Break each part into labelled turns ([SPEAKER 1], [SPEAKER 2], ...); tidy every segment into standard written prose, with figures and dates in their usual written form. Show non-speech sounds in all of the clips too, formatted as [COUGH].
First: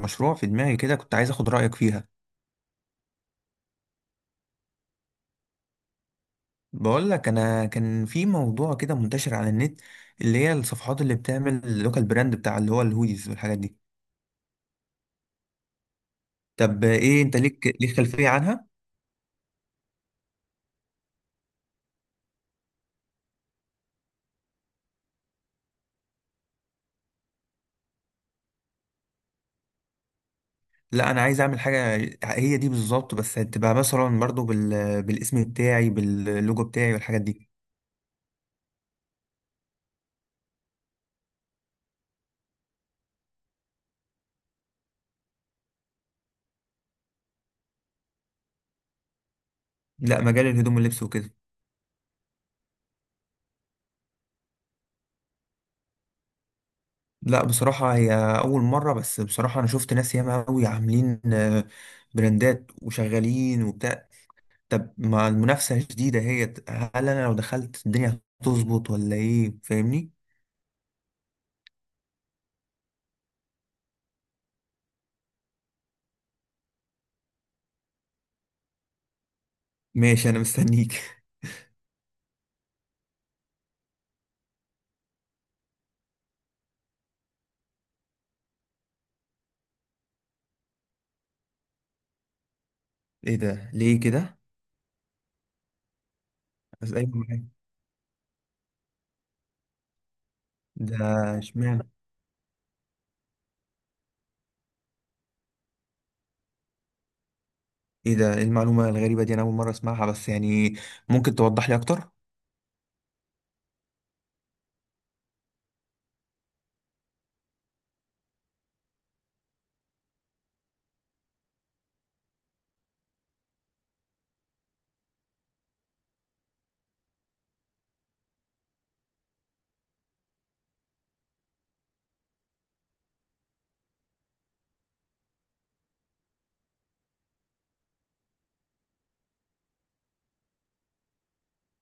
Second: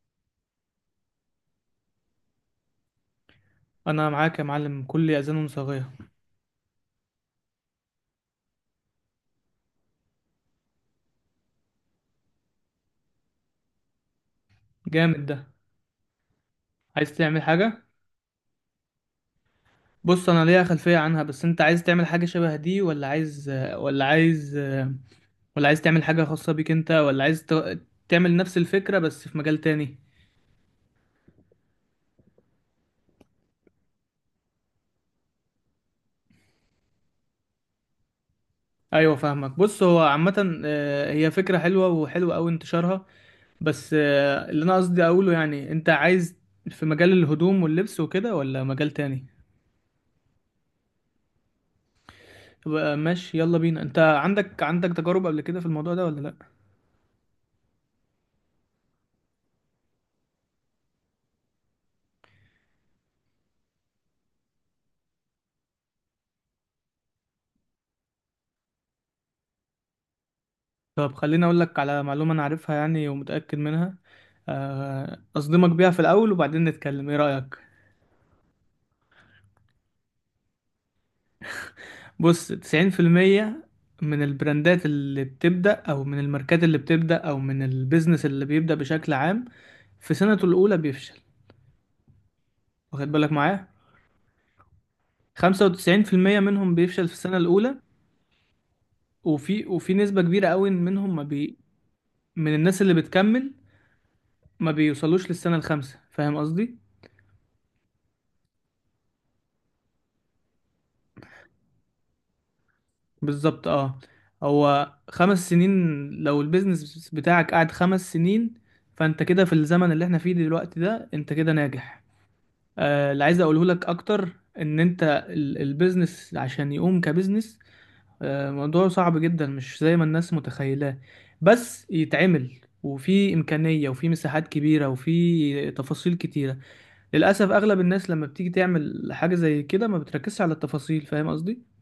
[SPEAKER 1] مشروع في دماغي كده كنت عايز اخد رأيك فيها.
[SPEAKER 2] انا معاك يا معلم، كل اذان صاغية.
[SPEAKER 1] بقول لك انا كان في موضوع كده منتشر على النت، اللي هي الصفحات اللي بتعمل اللوكال براند بتاع اللي هو الهوديز والحاجات دي.
[SPEAKER 2] جامد ده.
[SPEAKER 1] طب
[SPEAKER 2] عايز
[SPEAKER 1] ايه انت
[SPEAKER 2] تعمل
[SPEAKER 1] ليك
[SPEAKER 2] حاجة؟
[SPEAKER 1] ليك خلفية عنها؟
[SPEAKER 2] بص، انا ليا خلفية عنها بس انت عايز تعمل حاجة شبه دي ولا عايز ولا عايز تعمل حاجة خاصة بيك انت، تعمل نفس الفكرة بس في مجال تاني؟
[SPEAKER 1] لا انا عايز اعمل حاجة، هي دي بالظبط، بس هتبقى مثلا برضو بالاسم بتاعي باللوجو بتاعي والحاجات دي.
[SPEAKER 2] ايوه فاهمك. بص، هو عامة هي فكرة حلوة، وحلوة اوي انتشارها. بس اللي انا قصدي اقوله يعني انت عايز في مجال الهدوم واللبس وكده ولا مجال تاني؟
[SPEAKER 1] لا، مجال الهدوم واللبس وكده.
[SPEAKER 2] يبقى ماشي، يلا بينا. انت عندك تجارب قبل كده في الموضوع ده ولا لا؟
[SPEAKER 1] لا بصراحة هي أول مرة، بس بصراحة أنا شفت ناس ياما أوي عاملين براندات وشغالين وبتاع. طب مع المنافسة الجديدة هي، هل أنا لو دخلت الدنيا هتظبط ولا إيه، فاهمني؟
[SPEAKER 2] طب خليني اقول لك على معلومة انا عارفها يعني ومتأكد منها. اصدمك بيها في الاول وبعدين نتكلم، ايه رأيك؟
[SPEAKER 1] ماشي أنا مستنيك.
[SPEAKER 2] بص، 90% من البراندات اللي بتبدأ او من الماركات اللي بتبدأ او من البيزنس اللي بيبدأ بشكل عام، في سنته الاولى بيفشل. واخد
[SPEAKER 1] [LAUGHS]
[SPEAKER 2] بالك
[SPEAKER 1] إيه
[SPEAKER 2] معايا.
[SPEAKER 1] ده ليه كده؟
[SPEAKER 2] 95% منهم
[SPEAKER 1] بس
[SPEAKER 2] بيفشل
[SPEAKER 1] أيوة
[SPEAKER 2] في السنة
[SPEAKER 1] معاك.
[SPEAKER 2] الاولى. وفي نسبة كبيرة قوي
[SPEAKER 1] ده
[SPEAKER 2] منهم ما بي
[SPEAKER 1] اشمعنى؟
[SPEAKER 2] من الناس اللي بتكمل ما بيوصلوش للسنة الخامسة، فاهم قصدي؟
[SPEAKER 1] إيه ده، إيه المعلومة الغريبة دي، أنا أول مرة أسمعها، بس يعني ممكن توضح لي أكتر؟
[SPEAKER 2] بالظبط. اه. هو 5 سنين، لو البيزنس بتاعك قعد 5 سنين، فانت كده في الزمن اللي احنا فيه دلوقتي ده انت كده ناجح. اللي عايز اقوله لك اكتر ان انت، البيزنس عشان يقوم كبيزنس موضوع صعب جدا، مش زي ما الناس متخيلاه. بس يتعمل، وفي امكانية وفي مساحات كبيرة وفي تفاصيل كتيرة. للاسف اغلب الناس لما بتيجي تعمل حاجة زي كده ما بتركزش على التفاصيل، فاهم قصدي؟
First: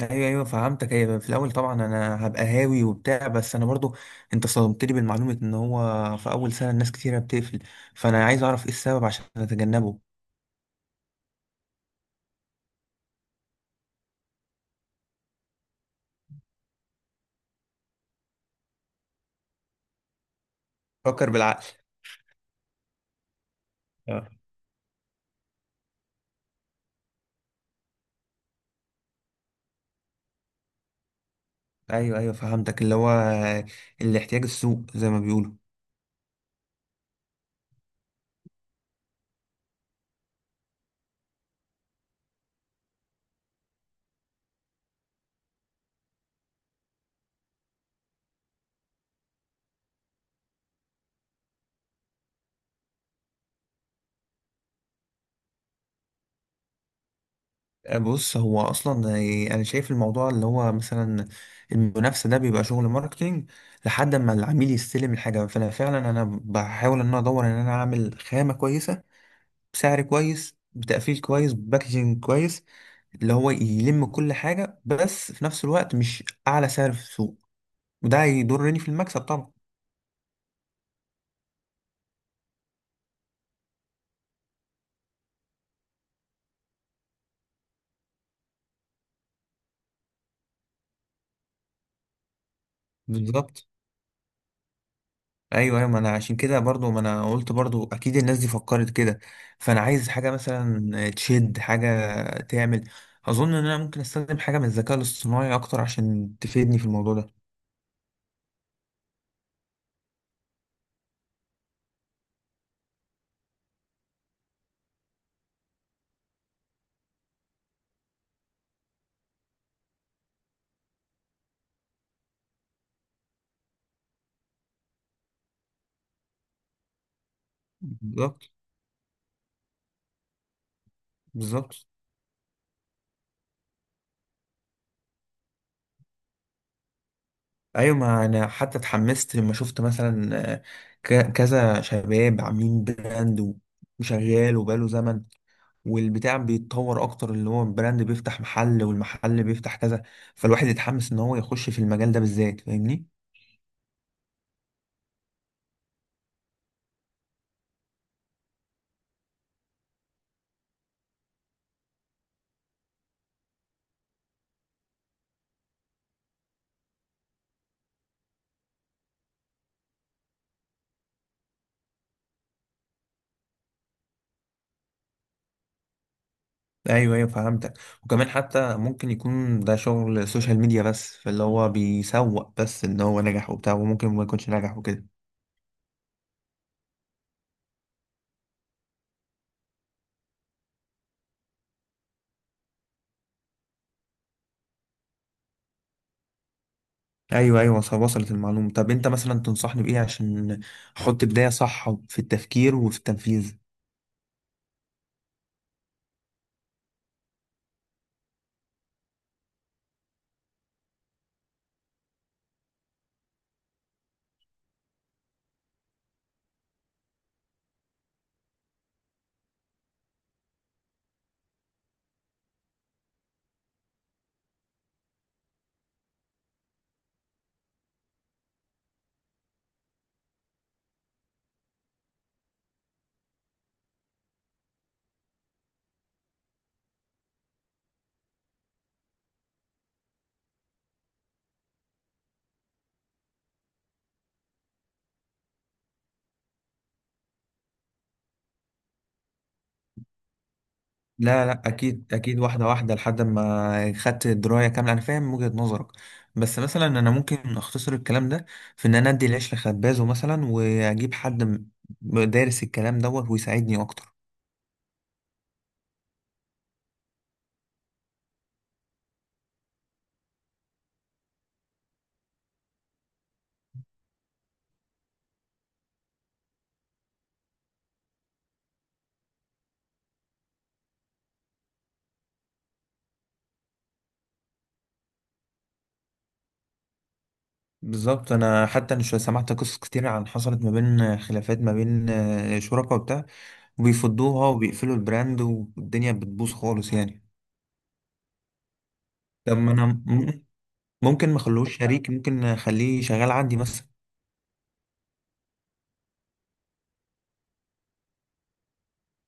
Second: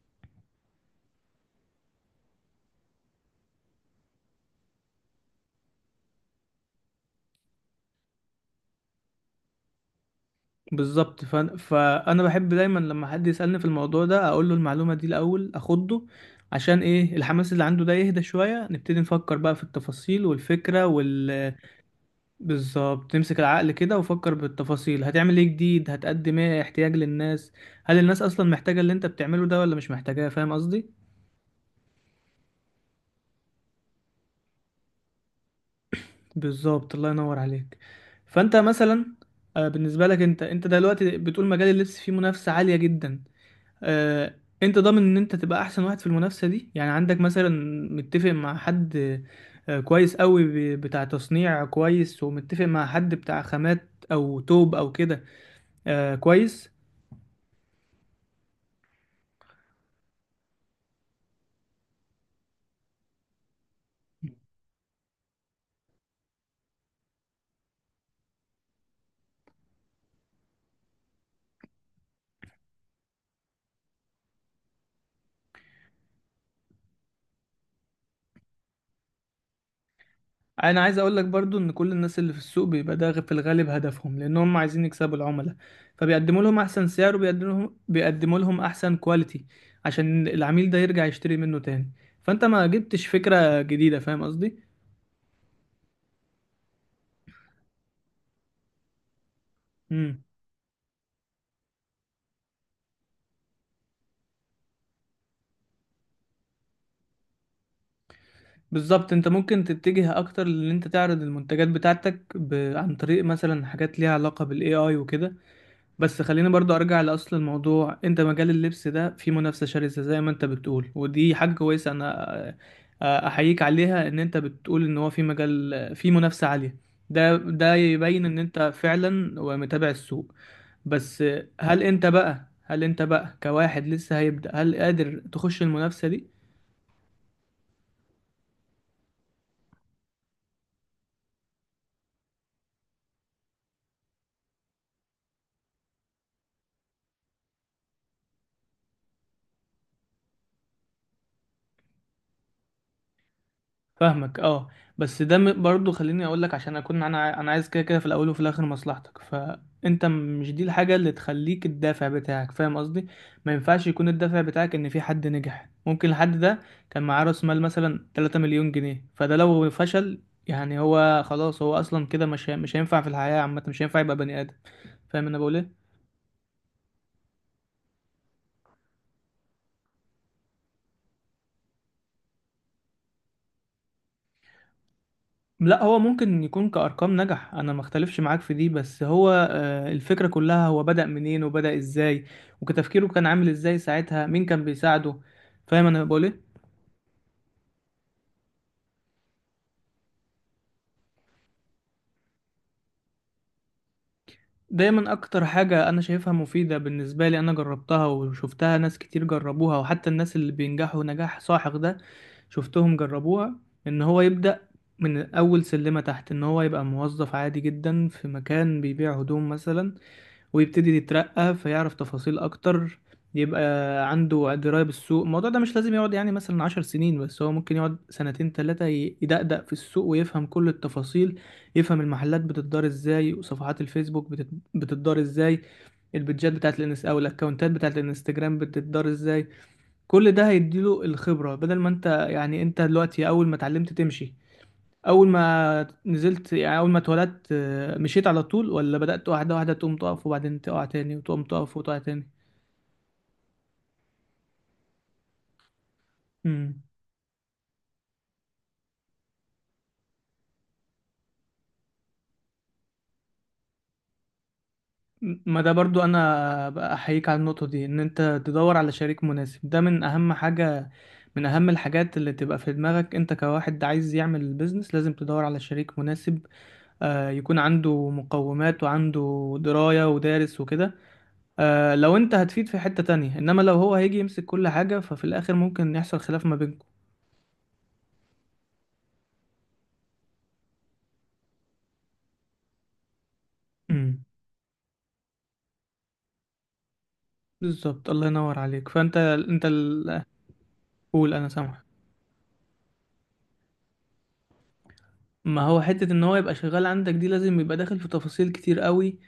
[SPEAKER 1] أيوة أيوة فهمتك. أيوة في الأول طبعا أنا هبقى هاوي وبتاع، بس أنا برضو أنت صدمتني بالمعلومة إن هو في أول سنة الناس كتيرة بتقفل، فأنا عايز أعرف إيه السبب عشان أتجنبه.
[SPEAKER 2] بالظبط. فانا بحب دايما لما حد يسالني في الموضوع ده اقول له المعلومه دي الاول، اخده عشان ايه؟ الحماس اللي عنده ده يهدى شويه، نبتدي نفكر بقى في التفاصيل والفكره
[SPEAKER 1] فكر
[SPEAKER 2] وال...
[SPEAKER 1] بالعقل.
[SPEAKER 2] بالظبط، تمسك العقل كده وفكر بالتفاصيل. هتعمل ايه جديد؟ هتقدم ايه احتياج للناس؟ هل الناس اصلا محتاجه اللي انت بتعمله ده ولا مش محتاجاه، فاهم قصدي؟
[SPEAKER 1] ايوه ايوه فهمتك، اللي هو الاحتياج السوق زي ما بيقولوا.
[SPEAKER 2] بالظبط، الله ينور عليك. فانت مثلا بالنسبه لك، انت دلوقتي بتقول مجال اللبس فيه منافسه عاليه جدا. آه، انت ضامن ان انت تبقى احسن واحد في المنافسه دي؟ يعني عندك مثلا متفق مع حد كويس قوي، بتاع تصنيع كويس، ومتفق مع حد بتاع خامات او توب او كده كويس؟
[SPEAKER 1] بص هو اصلا انا شايف الموضوع اللي هو مثلا المنافسه ده بيبقى شغل ماركتينج لحد ما العميل يستلم الحاجه، فانا فعلا بحاول ان انا ادور ان انا اعمل خامه كويسه بسعر كويس بتقفيل كويس باكجينج كويس، اللي هو يلم كل حاجه، بس في نفس الوقت مش اعلى سعر في السوق، وده هيضرني في المكسب طبعا.
[SPEAKER 2] انا عايز اقول لك برضو ان كل الناس اللي في السوق بيبقى ده في الغالب هدفهم، لان هم عايزين يكسبوا العملاء، فبيقدموا لهم احسن سعر، وبيقدموا لهم احسن كواليتي عشان العميل ده يرجع يشتري منه تاني. فانت ما جبتش فكره
[SPEAKER 1] بالظبط.
[SPEAKER 2] جديده، فاهم قصدي؟
[SPEAKER 1] ايوه ايوه، ما انا عشان كده برضو ما انا قلت برضو اكيد الناس دي فكرت كده، فانا عايز حاجه مثلا تشد حاجه، تعمل، اظن ان انا ممكن استخدم حاجه من الذكاء الاصطناعي اكتر عشان تفيدني في الموضوع ده.
[SPEAKER 2] بالظبط. انت ممكن تتجه اكتر لان انت تعرض المنتجات بتاعتك عن طريق مثلا حاجات ليها علاقة بالاي اي وكده. بس خلينا برضو ارجع لاصل الموضوع. انت مجال اللبس ده فيه منافسة شرسة زي ما انت بتقول، ودي حاجة كويسة. انا احييك عليها ان انت بتقول ان هو في مجال في منافسة عالية. ده يبين ان
[SPEAKER 1] بالظبط
[SPEAKER 2] انت فعلا ومتابع السوق. بس
[SPEAKER 1] بالظبط.
[SPEAKER 2] هل انت بقى كواحد لسه هيبدأ، هل قادر تخش المنافسة دي؟
[SPEAKER 1] ايوه ما انا حتى اتحمست لما شفت مثلا، كذا شباب عاملين براند وشغال وبقاله زمن، والبتاع بيتطور اكتر، اللي هو البراند بيفتح محل، والمحل بيفتح كذا، فالواحد يتحمس ان هو يخش في المجال ده بالذات، فاهمني.
[SPEAKER 2] فاهمك. اه. بس ده برضو خليني اقول لك عشان اكون انا عايز كده كده في الاول وفي الاخر مصلحتك. فانت مش دي الحاجه اللي تخليك الدافع بتاعك، فاهم قصدي؟ ما ينفعش يكون الدافع بتاعك ان في حد نجح. ممكن الحد ده كان معاه راس مال مثلا 3 مليون جنيه، فده لو فشل يعني هو خلاص، هو اصلا كده مش هينفع في الحياه عامه، مش هينفع يبقى بني ادم؟ فاهم انا بقول ايه.
[SPEAKER 1] ايوه ايوه فهمتك. وكمان حتى ممكن يكون ده شغل سوشيال ميديا بس، فاللي هو بيسوق بس ان هو نجح وبتاع، وممكن ما يكونش نجح وكده.
[SPEAKER 2] لا، هو ممكن يكون كأرقام نجح، انا ما اختلفش معاك في دي، بس هو الفكرة كلها هو بدأ منين وبدأ ازاي، وكتفكيره كان عامل ازاي ساعتها، مين كان بيساعده؟ فاهم انا بقول ايه.
[SPEAKER 1] ايوه ايوه وصلت المعلومه. طب انت مثلا تنصحني بايه عشان احط بدايه صح في التفكير وفي التنفيذ؟
[SPEAKER 2] دايما اكتر حاجة انا شايفها مفيدة بالنسبة لي، انا جربتها وشفتها ناس كتير جربوها، وحتى الناس اللي بينجحوا نجاح ساحق ده شفتهم جربوها، ان هو يبدأ من اول سلمة تحت، ان هو يبقى موظف عادي جدا في مكان بيبيع هدوم مثلا، ويبتدي يترقى، فيعرف تفاصيل اكتر، يبقى عنده دراية بالسوق. الموضوع ده مش لازم يقعد يعني مثلا 10 سنين، بس هو ممكن يقعد سنتين تلاتة يدقدق في السوق ويفهم كل التفاصيل. يفهم المحلات بتدار ازاي، وصفحات الفيسبوك بتدار ازاي، البيدجات بتاعت الانس او الاكونتات بتاعت الانستجرام بتدار ازاي. كل ده هيديله الخبرة، بدل ما انت، يعني انت دلوقتي اول ما اتعلمت تمشي، اول ما نزلت، يعني اول ما اتولدت، مشيت على طول، ولا بدأت واحده واحده تقوم تقف وبعدين تقع تاني، وتقوم
[SPEAKER 1] لا لا
[SPEAKER 2] تقف وتقع
[SPEAKER 1] اكيد
[SPEAKER 2] تاني؟
[SPEAKER 1] اكيد، واحده واحده لحد ما خدت درايه كامله، انا فاهم وجهه نظرك، بس
[SPEAKER 2] امم.
[SPEAKER 1] مثلا انا ممكن اختصر الكلام ده في ان انا ادي العيش لخبازه مثلا، واجيب حد دارس الكلام دوت ويساعدني اكتر.
[SPEAKER 2] ما ده برضو انا بقى احييك على النقطه دي، ان انت تدور على شريك مناسب ده من اهم حاجه. من اهم الحاجات اللي تبقى في دماغك انت كواحد عايز يعمل بيزنس، لازم تدور على شريك مناسب يكون عنده مقومات وعنده درايه ودارس وكده، لو انت هتفيد في حته تانية، انما لو هو هيجي يمسك كل حاجه، ففي الاخر ممكن يحصل خلاف ما
[SPEAKER 1] بالظبط. انا حتى سمعت قصص كتير عن حصلت ما بين خلافات ما بين شركاء وبتاع،
[SPEAKER 2] بينكم.
[SPEAKER 1] وبيفضوها وبيقفلوا البراند والدنيا بتبوظ خالص يعني.
[SPEAKER 2] بالظبط، الله ينور عليك. فانت
[SPEAKER 1] طب ما انا م- ممكن
[SPEAKER 2] قول،
[SPEAKER 1] ما
[SPEAKER 2] انا
[SPEAKER 1] اخلوش
[SPEAKER 2] سامعك.
[SPEAKER 1] شريك، ممكن اخليه شغال عندي مثلا.
[SPEAKER 2] ما هو حتة ان هو يبقى شغال عندك دي لازم يبقى داخل في تفاصيل كتير قوي،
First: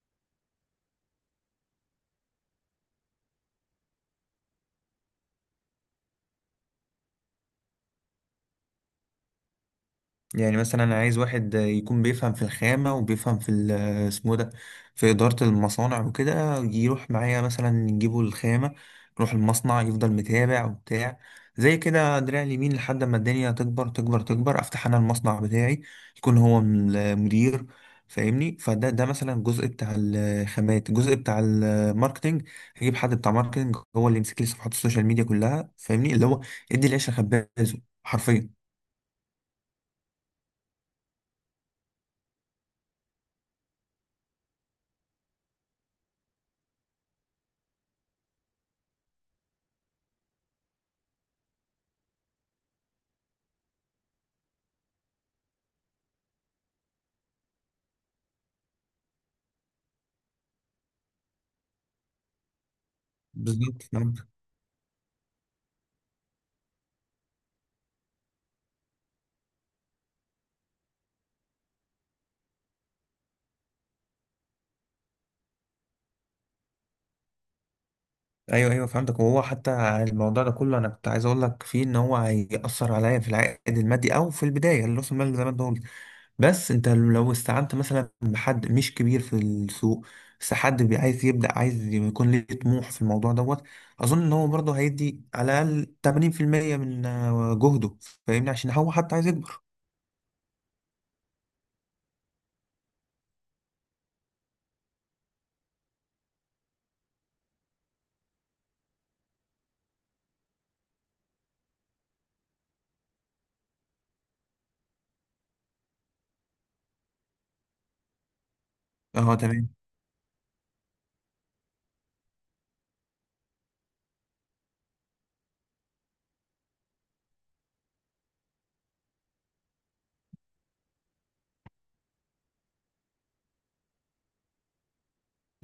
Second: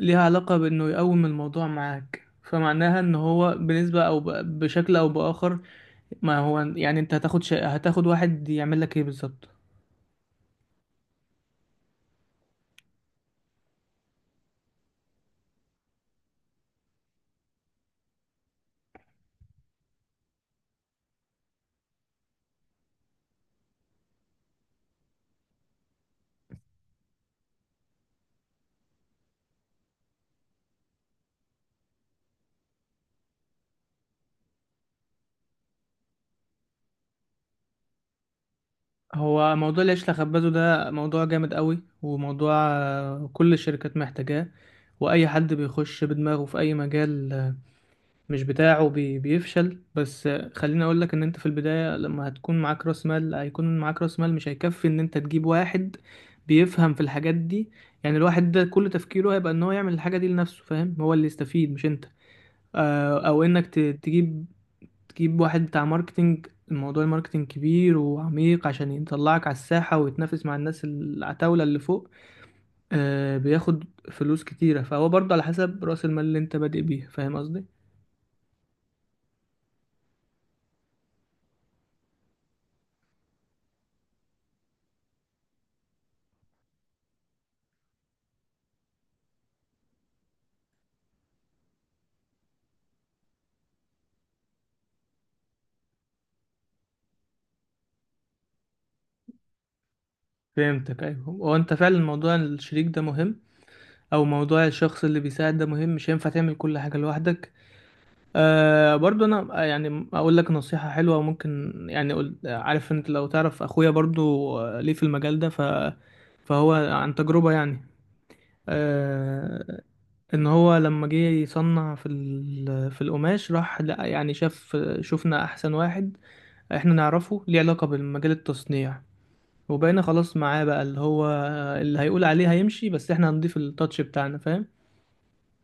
[SPEAKER 2] ليها علاقة بانه يقوم الموضوع معاك، فمعناها ان هو بنسبة او بشكل او باخر. ما هو يعني انت هتاخد واحد يعمل لك ايه بالظبط؟
[SPEAKER 1] يعني مثلا انا عايز واحد يكون بيفهم في الخامة وبيفهم في اسمه ده، في إدارة المصانع وكده، يروح معايا مثلا نجيبه الخامة، نروح المصنع يفضل متابع وبتاع، زي كده دراع اليمين، لحد ما الدنيا تكبر تكبر تكبر افتح انا المصنع بتاعي، يكون هو المدير، فاهمني. فده مثلا الجزء بتاع الخامات، الجزء بتاع الماركتينج هجيب حد بتاع ماركتينج هو اللي يمسك لي صفحات السوشيال ميديا كلها، فاهمني، اللي هو ادي العيش لخبازه حرفيا.
[SPEAKER 2] هو موضوع العيش لخبازه ده موضوع جامد قوي، وموضوع كل الشركات محتاجاه. واي حد بيخش بدماغه في اي مجال مش بتاعه بيفشل. بس خليني اقول لك ان انت في البداية لما هتكون معاك راس مال، هيكون معاك راس مال مش هيكفي ان انت تجيب واحد بيفهم في الحاجات دي. يعني الواحد ده كل تفكيره هيبقى ان هو يعمل الحاجة دي لنفسه، فاهم؟ هو اللي يستفيد مش انت. او انك
[SPEAKER 1] بالظبط.
[SPEAKER 2] تجيب واحد بتاع ماركتينج. الموضوع الماركتينج كبير وعميق عشان يطلعك على الساحة ويتنافس مع الناس العتاولة اللي فوق، بياخد فلوس كتيرة. فهو برضه على حسب راس المال اللي انت بادئ بيه، فاهم قصدي؟
[SPEAKER 1] ايوه ايوه فهمتك. وهو حتى الموضوع ده كله انا كنت عايز اقول لك فيه ان هو هيأثر عليا في العائد المادي او في البدايه، اللي راس المال زي ما انت قلت، بس انت لو استعنت مثلا بحد مش كبير في السوق، بس حد عايز يبدأ، عايز يكون ليه طموح في الموضوع دوت، اظن ان هو برضه هيدي على الاقل 80% من جهده، فاهمني، عشان هو حتى عايز يكبر.
[SPEAKER 2] فهمتك. ايوه، هو انت فعلا موضوع الشريك ده مهم، او موضوع الشخص اللي بيساعد ده مهم، مش هينفع تعمل كل حاجه لوحدك. برضو انا يعني اقول لك نصيحه حلوه، ممكن يعني أقول، عارف انت، لو تعرف اخويا برضو ليه في المجال ده فهو عن تجربه يعني.
[SPEAKER 1] اه تمام.
[SPEAKER 2] آه ان هو لما جه يصنع في القماش، راح لقى، يعني شفنا احسن واحد احنا نعرفه ليه علاقه بالمجال التصنيع، وبقينا خلاص معاه بقى، اللي هو اللي هيقول عليه هيمشي، بس احنا هنضيف التاتش بتاعنا، فاهم؟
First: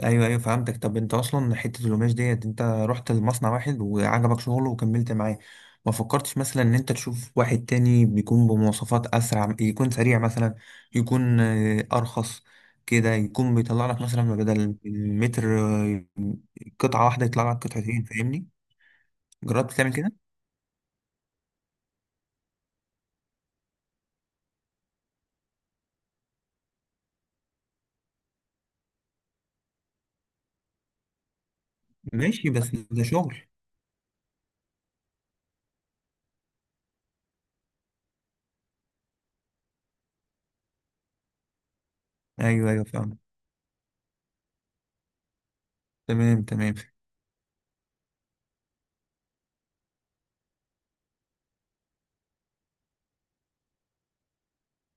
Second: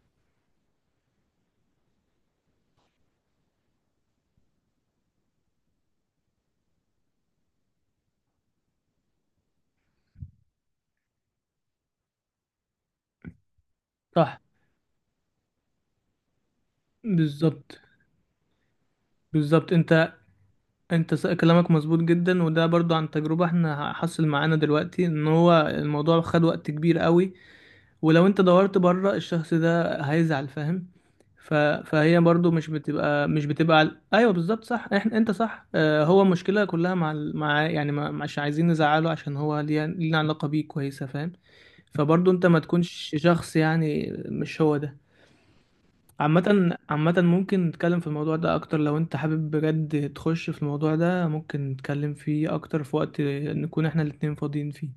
[SPEAKER 1] ايوه ايوه فهمتك. طب انت اصلا حته القماش ديت انت رحت لمصنع واحد وعجبك شغله وكملت معاه، ما فكرتش مثلا ان انت تشوف واحد تاني بيكون بمواصفات اسرع، يكون سريع مثلا، يكون ارخص كده، يكون بيطلع لك مثلا
[SPEAKER 2] صح.
[SPEAKER 1] بدل المتر قطعه واحده يطلع لك
[SPEAKER 2] بالظبط،
[SPEAKER 1] قطعتين، فاهمني؟
[SPEAKER 2] بالظبط،
[SPEAKER 1] جربت تعمل
[SPEAKER 2] انت
[SPEAKER 1] كده؟
[SPEAKER 2] انت كلامك مظبوط جدا، وده برضو عن تجربة. احنا حصل معانا دلوقتي ان هو الموضوع خد وقت كبير قوي، ولو انت دورت بره الشخص ده هيزعل، فاهم؟ فهي
[SPEAKER 1] ماشي،
[SPEAKER 2] برضو
[SPEAKER 1] بس ده شغل.
[SPEAKER 2] مش بتبقى ايوه، بالظبط، صح. احنا، صح. اه، هو المشكلة كلها مع مع يعني ما... مش عايزين نزعله عشان هو ليه علاقة بيه كويسة، فاهم؟ فبرضه انت ما
[SPEAKER 1] ايوه ايوه
[SPEAKER 2] تكونش
[SPEAKER 1] فاهم.
[SPEAKER 2] شخص، يعني مش هو ده.
[SPEAKER 1] تمام تمام.
[SPEAKER 2] عامة عامة ممكن نتكلم في الموضوع ده اكتر، لو انت حابب بجد تخش في الموضوع ده ممكن نتكلم فيه اكتر في وقت نكون احنا الاتنين فاضيين فيه.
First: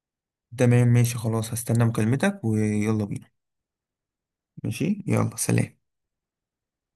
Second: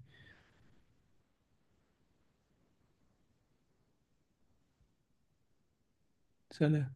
[SPEAKER 1] تمام ماشي خلاص، هستنى مكالمتك ويلا بينا. ماشي يلا سلام.
[SPEAKER 2] سلام.